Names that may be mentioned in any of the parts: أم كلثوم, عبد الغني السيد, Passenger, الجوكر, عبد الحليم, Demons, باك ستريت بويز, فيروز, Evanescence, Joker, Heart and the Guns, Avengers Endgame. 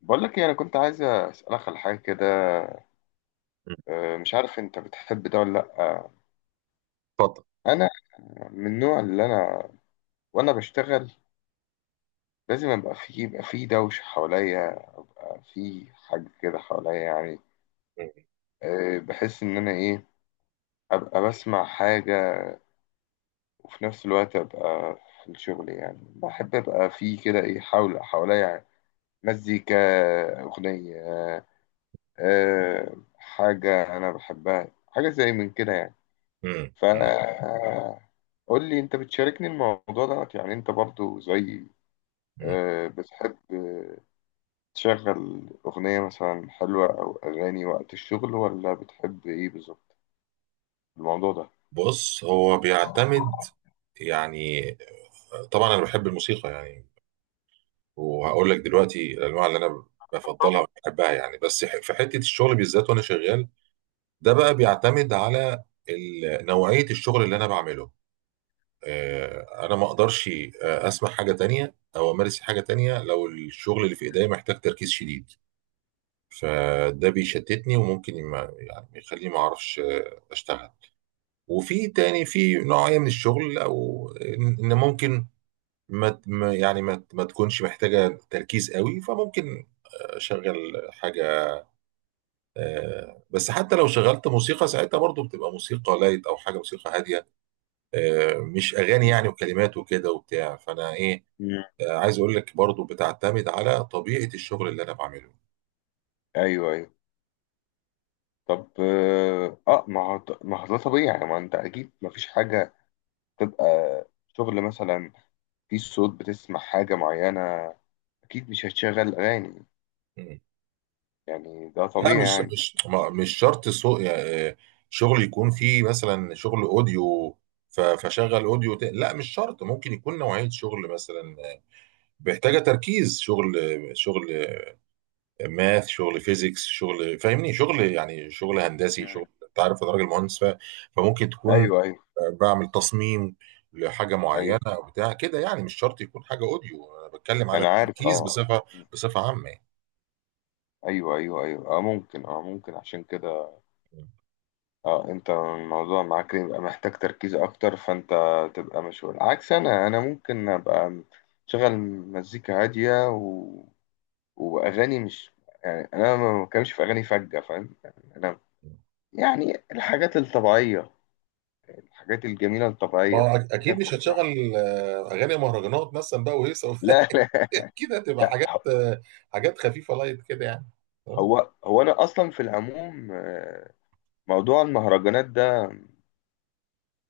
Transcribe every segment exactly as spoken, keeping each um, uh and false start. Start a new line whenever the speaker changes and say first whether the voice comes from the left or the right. left: بقول لك ايه، انا كنت عايز اسالك على حاجه كده.
right: مم.
left: آه، مش عارف انت بتحب ده ولا لا. آه،
right: اتفضل.
left: انا من النوع اللي انا وانا بشتغل لازم ابقى في، يبقى في دوشه حواليا، في حاجه كده حواليا يعني.
right: مم.
left: آه، بحس ان انا ايه، ابقى بسمع حاجه وفي نفس الوقت ابقى في الشغل، يعني بحب ابقى في كده ايه حول حواليا، مزيكا، اغنيه. آه، حاجه انا بحبها، حاجه زي من كده يعني. ف
right: مم.
left: قول لي، انت بتشاركني الموضوع دوت، يعني انت برضو زي،
right: مم.
left: آه، بتحب آه، تشغل اغنية مثلا حلوة او اغاني وقت الشغل، ولا بتحب ايه بالظبط الموضوع ده؟
right: بص، هو بيعتمد يعني. طبعا انا بحب الموسيقى يعني، وهقول لك دلوقتي الانواع اللي انا بفضلها
left: طارق.
right: وبحبها يعني. بس ح- في حته الشغل بالذات وانا شغال، ده بقى بيعتمد على ال- نوعيه الشغل اللي انا بعمله. آه، انا ما اقدرش آه، اسمع حاجه تانية او امارس حاجه تانية لو الشغل اللي في ايديا محتاج تركيز شديد، فده بيشتتني وممكن ما يعني يخليني ما اعرفش آه، اشتغل. وفي تاني، في نوعية من الشغل او ان إن ممكن ما ت- ما- يعني ما ت- ما تكونش محتاجة تركيز قوي، فممكن اشغل حاجة. آه، بس حتى لو شغلت موسيقى ساعتها، برضو بتبقى موسيقى لايت او حاجة موسيقى هادية، آه، مش اغاني
left: مم.
right: يعني، وكلمات وكده وبتاع، فانا ايه،
left: مم.
right: آه، عايز اقول لك برضو بتعتمد على طبيعة الشغل اللي انا بعمله.
left: ايوه ايوه. طب، اه آه، ما هو ما هو ده طبيعي يعني، ما انت اكيد ما فيش حاجة تبقى شغل مثلا في صوت بتسمع حاجة معينة، اكيد مش هتشغل اغاني يعني، ده
right: لا،
left: طبيعي
right: مش
left: يعني.
right: مش ما- مش شرط سوق يعني. شغل يكون فيه مثلا شغل اوديو، ف- فشغل اوديو ت- لا مش شرط، ممكن يكون نوعية شغل مثلا آه، محتاجة تركيز. شغل شغل ماث، شغل فيزيكس، شغل فاهمني، شغل يعني شغل هندسي،
left: مم.
right: شغل انت عارف انا راجل مهندس. ف- فممكن تكون
left: ايوه ايوه
right: آه، بعمل تصميم لحاجة معينة
left: ايوه،
right: او بتاع كده يعني، مش شرط يكون حاجة اوديو، انا بتكلم على
left: انا عارف.
right: التركيز
left: اه،
right: بصفة بصفة عامة
left: ايوه ايوه ايوه، اه ممكن، اه ممكن عشان كده،
right: يعني.
left: اه، انت الموضوع معاك يبقى محتاج تركيز اكتر، فانت تبقى مشغول، عكس انا انا ممكن ابقى شغل مزيكا هاديه و... واغاني، مش يعني، انا ما بتكلمش في اغاني فجه، فاهم يعني، انا يعني الحاجات الطبيعيه، الحاجات الجميله
right: ما
left: الطبيعيه.
right: هو أك-
left: احنا
right: اكيد
left: كنا
right: مش
left: في الرحلة.
right: هتشغل آه، اغاني مهرجانات مثلا بقى وهيصه
left: لا لا
right: اكيد هتبقى
left: لا.
right: حاجات آه، حاجات خفيفه لايت كده يعني. آه.
left: هو هو انا اصلا في العموم، آه، موضوع المهرجانات ده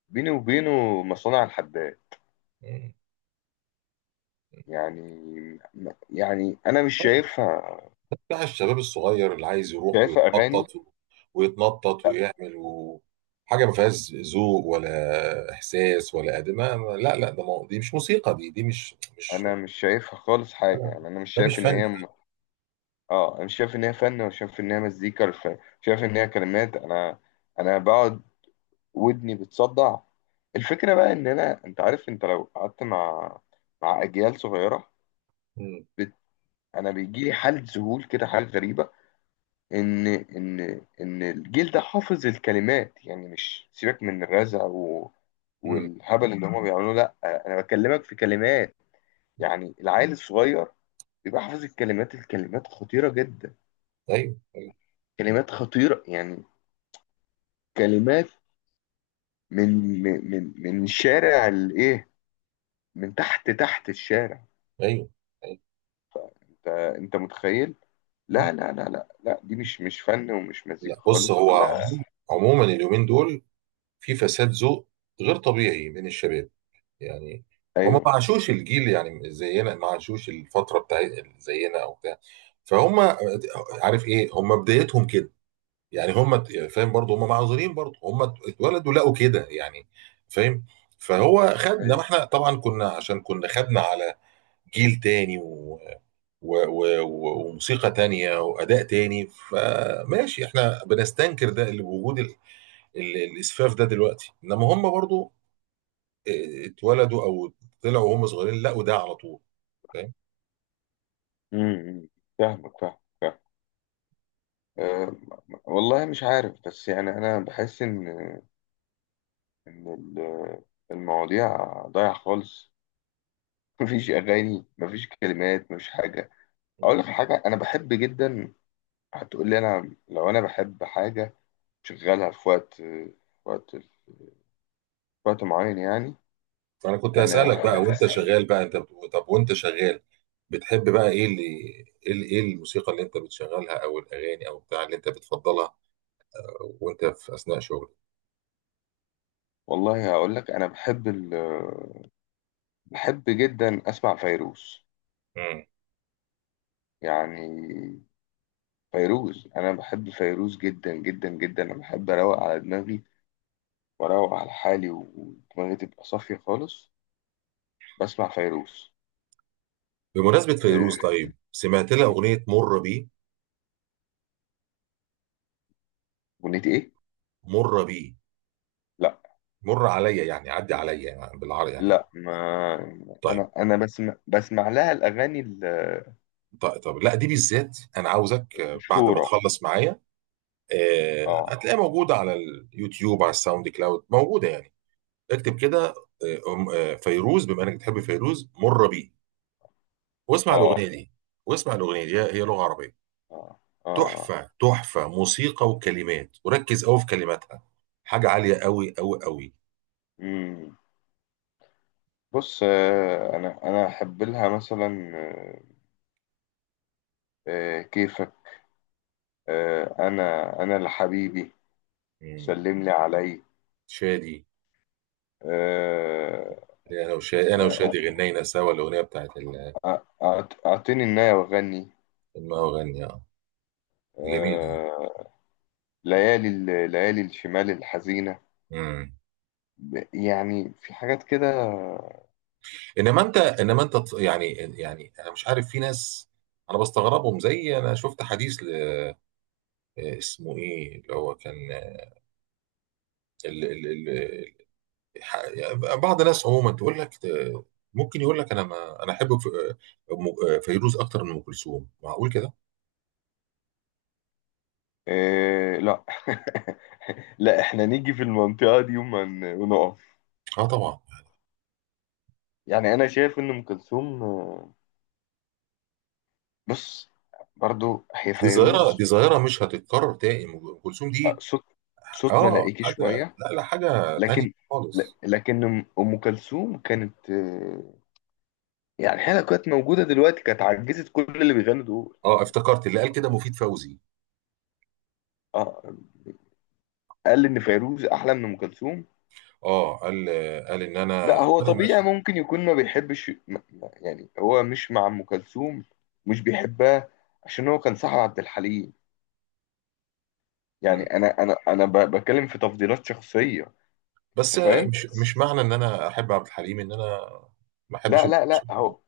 left: بيني وبينه مصانع الحداد،
right: مم.
left: يعني، يعني انا مش شايفها.
right: بتاع الشباب الصغير اللي عايز يروح
left: شايفها اغاني.
right: ويتنطط و- ويتنطط
left: لا
right: ويعمل و... حاجه ما فيهاش ذوق ولا احساس ولا ادب، ما- ما- لا لا، ده مو... دي مش موسيقى، دي دي مش مش
left: انا مش شايفها خالص حاجه، يعني انا مش
right: ده مش
left: شايف ان
right: فن
left: هي.
right: ده.
left: م... اه، انا مش شايف ان هي فن، ولا شايف ان هي مزيكا، ولا شايف شايف ان هي كلمات. انا انا بقعد ودني بتصدع. الفكره بقى ان انا انت عارف، انت لو قعدت مع، مع اجيال صغيره.
right: مم.
left: بت... انا بيجي لي حاله ذهول كده، حاله غريبه ان، ان ان الجيل ده حافظ الكلمات، يعني مش سيبك من الرزع و...
right: مم.
left: والهبل اللي هما بيعملوه، لا، انا بكلمك في كلمات. يعني العيل الصغير بيبقى حافظ الكلمات، الكلمات خطيرة جدا.
right: ايوه، ايوه،
left: كلمات خطيرة يعني، كلمات من، من من من شارع الايه، من تحت تحت الشارع.
right: ايوه، أيوة.
left: انت انت متخيل؟ لا لا لا لا لا، دي مش مش فن ومش
right: لا،
left: مزيكا
right: بص،
left: خالص
right: هو
left: ولا.
right: عموما عموماً اليومين دول في فساد ذوق غير طبيعي من الشباب يعني. هم ما
left: ايوه
right: عاشوش الجيل يعني زينا، ما عاشوش الفتره بتاع زينا او بتاع، فهم عارف ايه، هم بدايتهم كده يعني. هم ت- فاهم، برضه هم معذورين، برضه هم اتولدوا لقوا كده يعني، فاهم. فهو خدنا،
left: ايوه.
right: ما احنا طبعا كنا، عشان كنا خدنا على جيل تاني و... و... و... و- وموسيقى تانية وأداء تاني، فماشي احنا بنستنكر ده، اللي بوجود ال- الاسفاف ده دلوقتي. انما هم برضو اه، اتولدوا او طلعوا وهم صغيرين لقوا ده على طول، فاهم.
left: امم فاهمك فاهمك. أه، والله مش عارف، بس يعني أنا بحس إن، إن ال- المواضيع ضايعة خالص. مفيش أغاني، مفيش كلمات، مفيش حاجة. أقول
right: مم.
left: لك على حاجة أنا بحب جدا. هتقول لي أنا لو أنا بحب حاجة شغالها في وقت، في وقت في وقت معين يعني.
right: فانا كنت
left: أنا
right: هسألك بقى، وانت شغال بقى، انت بت- طب وانت شغال بتحب بقى ايه، اللي ايه، ال- ايه الموسيقى اللي انت بتشغلها او الاغاني او بتاع اللي انت بتفضلها وانت في اثناء شغلك؟
left: والله هقول لك، أنا بحب ال... بحب جدا أسمع فيروز،
right: مم.
left: يعني فيروز، أنا بحب فيروز جدا جدا جدا. أنا بحب أروق على دماغي وأروق على حالي ودماغي تبقى صافية خالص، بسمع فيروز.
right: بمناسبة
left: آه،
right: فيروز، طيب، سمعت لها اغنية مر بي؟
left: أغنية إيه؟
right: مر بي،
left: لا
right: مر عليا يعني، عدي عليا يعني، بالعربي يعني.
left: لا، ما
right: طيب.
left: أنا أنا بسمع بسمع لها الأغاني
right: طيب طب لا، دي بالذات انا عاوزك، اه، بعد ما
left: المشهورة.
right: تخلص معايا، آه،
left: آه
right: هتلاقيها موجودة على اليوتيوب، على الساوند كلاود موجودة يعني. اكتب كده، آه، أم- آه، فيروز، بما انك بتحب فيروز، مر بيه. واسمع الأغنية
left: آه
right: دي واسمع الأغنية دي، هي هي لغة عربية
left: آه آه
right: تحفة، تحفة موسيقى وكلمات، وركز قوي في كلماتها، حاجة عالية قوي قوي قوي.
left: مم. بص، آه، أنا أنا أحب لها مثلا، آه، آه، كيفك، آه، أنا أنا لحبيبي،
right: مم.
left: سلم لي علي،
right: شادي،
left: آه،
right: انا وشادي انا
left: آه،
right: وشادي غنينا سوا الأغنية بتاعت ال-
left: أعط- أعطيني النايه وغني،
right: ما أغني، اه، جميل.
left: ليالي ال- ليالي الشمال الحزينة.
right: مم.
left: ب- يعني في حاجات كده.
right: انما انت انما انت ت- يعني يعني انا مش عارف، في ناس انا بستغربهم، زي انا شفت حديث آه، اسمه ايه، اللي هو كان آه، ال ال ال ال- ح- يعني بعض الناس عموما تقول لك، ت- ممكن يقول لك انا، ما انا احب ف- آه، م- آه، فيروز اكتر من ام كلثوم. معقول كده؟
left: آه لا. لا، احنا نيجي في المنطقة دي وما ن- ونقف.
right: اه طبعا،
left: يعني انا شايف ان ام كلثوم، آه، بص، برضو هي
right: دي ظاهره
left: فيروز،
right: دي ظاهره مش هتتكرر تاني، ام كلثوم
left: آه،
right: دي.
left: صوت صوت
right: اه
left: ملائكي
right: حاجه،
left: شوية.
right: لا لا، حاجه تانية
left: لكن ل-
right: خالص.
left: لكن ام أم كلثوم كانت، آه، يعني هي لو كانت موجودة دلوقتي كانت عجزت كل اللي بيغنوا دول.
right: اه، افتكرت اللي قال كده مفيد فوزي.
left: اه، قال ان فيروز احلى من ام كلثوم.
right: اه، قال قال ان
left: لا
right: انا
left: هو
right: وانا
left: طبيعي،
right: ماشي.
left: ممكن يكون ما بيحبش، م- م- يعني هو مش مع ام كلثوم، مش بيحبها، عشان هو كان صاحب عبد الحليم. يعني
right: مم.
left: انا انا انا ب- بتكلم في تفضيلات شخصيه، انت
right: بس
left: فاهم.
right: مش مش معنى ان انا احب عبد الحليم ان انا ما احبش.
left: لا لا لا، هو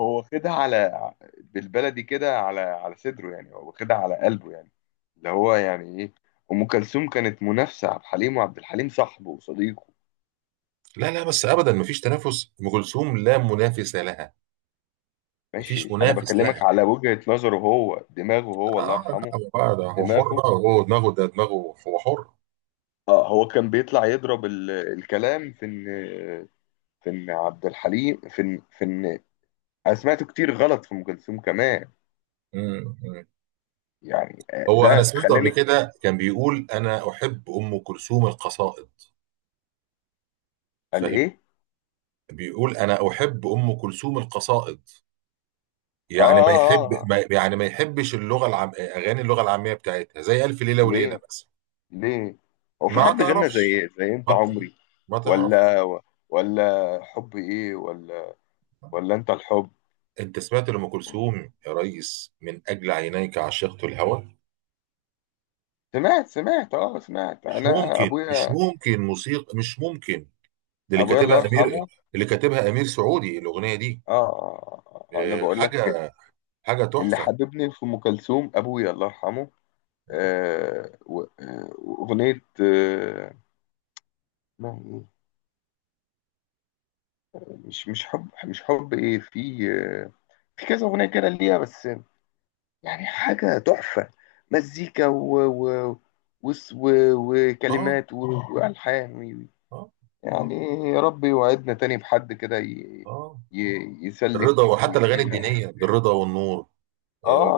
left: هو واخدها على، بالبلدي كده، على على صدره، يعني هو واخدها على قلبه يعني، اللي هو يعني ايه، ام كلثوم كانت منافسه عبد الحليم، وعبد الحليم صاحبه وصديقه.
right: لا لا، بس ابدا، مفيش تنافس، ام كلثوم لا منافس لها، مفيش
left: ماشي، انا
right: منافس لها.
left: بكلمك على وجهه نظره هو، دماغه هو الله
right: اه
left: يرحمه،
right: لا، هو بقى ده، هو حر
left: دماغه.
right: بقى، هو دماغه، ده دماغه، هو حر.
left: اه، هو كان بيطلع يضرب ال... الكلام في ان، في ان عبد الحليم، في ان في ان انا سمعته كتير غلط في ام كلثوم كمان.
right: مم، مم.
left: يعني آه،
right: هو انا
left: ده
right: سمعته قبل
left: خلاني.
right: كده كان بيقول انا احب ام كلثوم القصائد،
left: قال
right: فاهم؟
left: ايه؟
right: بيقول انا احب ام كلثوم القصائد،
left: اه
right: يعني ما
left: اه اه،
right: يحب،
left: آه،
right: ما يعني ما يحبش اللغه العام، اغاني اللغه العاميه بتاعتها، زي الف ليله وليله
left: ليه؟
right: مثلا.
left: ليه؟ هو في
right: ما
left: حد غنى زي
right: تعرفش،
left: إيه؟ زي انت
right: ما
left: عمري،
right: ما تعرفش،
left: ولا ولا حب ايه، ولا ولا انت الحب؟
right: انت سمعت لأم كلثوم يا ريس من اجل عينيك عشقت الهوى؟
left: سمعت سمعت اه سمعت،
right: مش
left: انا
right: ممكن، مش
left: ابويا،
right: ممكن، موسيقى مش ممكن. ده اللي
left: ابويا الله
right: كاتبها امير،
left: يرحمه.
right: اللي كاتبها امير سعودي الاغنيه دي.
left: اه، آه، آه، آه، انا
right: آه،
left: بقول لك،
right: حاجه حاجه
left: اللي
right: تحفه.
left: حببني في ام كلثوم ابويا الله يرحمه. آه، و- آه، وأغنية، آه، اسمها إيه؟ مش مش حب مش حب إيه، في، آه، في كذا أغنية كده ليها بس، يعني حاجة تحفة، مزيكا و و وس- و-
right: اه
left: وكلمات و- وألحان و-
right: اه
left: يعني. يا رب يوعدنا تاني بحد كده، ي-
right: اه،
left: ي- يسلك
right: الرضا، وحتى الاغاني
left: ويدينا. آه
right: الدينيه، بالرضا والنور،
left: آه،
right: آه،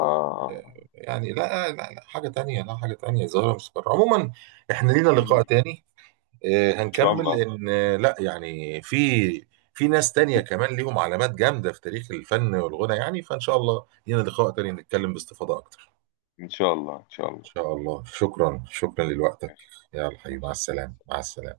left: آه.
right: يعني لا لا لا، حاجه تانية، لا حاجه تانية، زهره مستمر عموما. احنا لينا لقاء
left: إن
right: تاني، آه،
left: شاء
right: هنكمل،
left: الله
right: لان آه، لا يعني في في ناس تانية كمان ليهم علامات جامدة في تاريخ الفن والغنى يعني. فإن شاء الله لينا لقاء تاني نتكلم باستفاضة أكتر.
left: إن شاء الله إن شاء
right: إن
left: الله.
right: شاء الله، شكرا، شكرا لوقتك.
left: ماشي
right: يلا حبيبي، مع
left: ماشي.
right: السلامة، مع السلامة.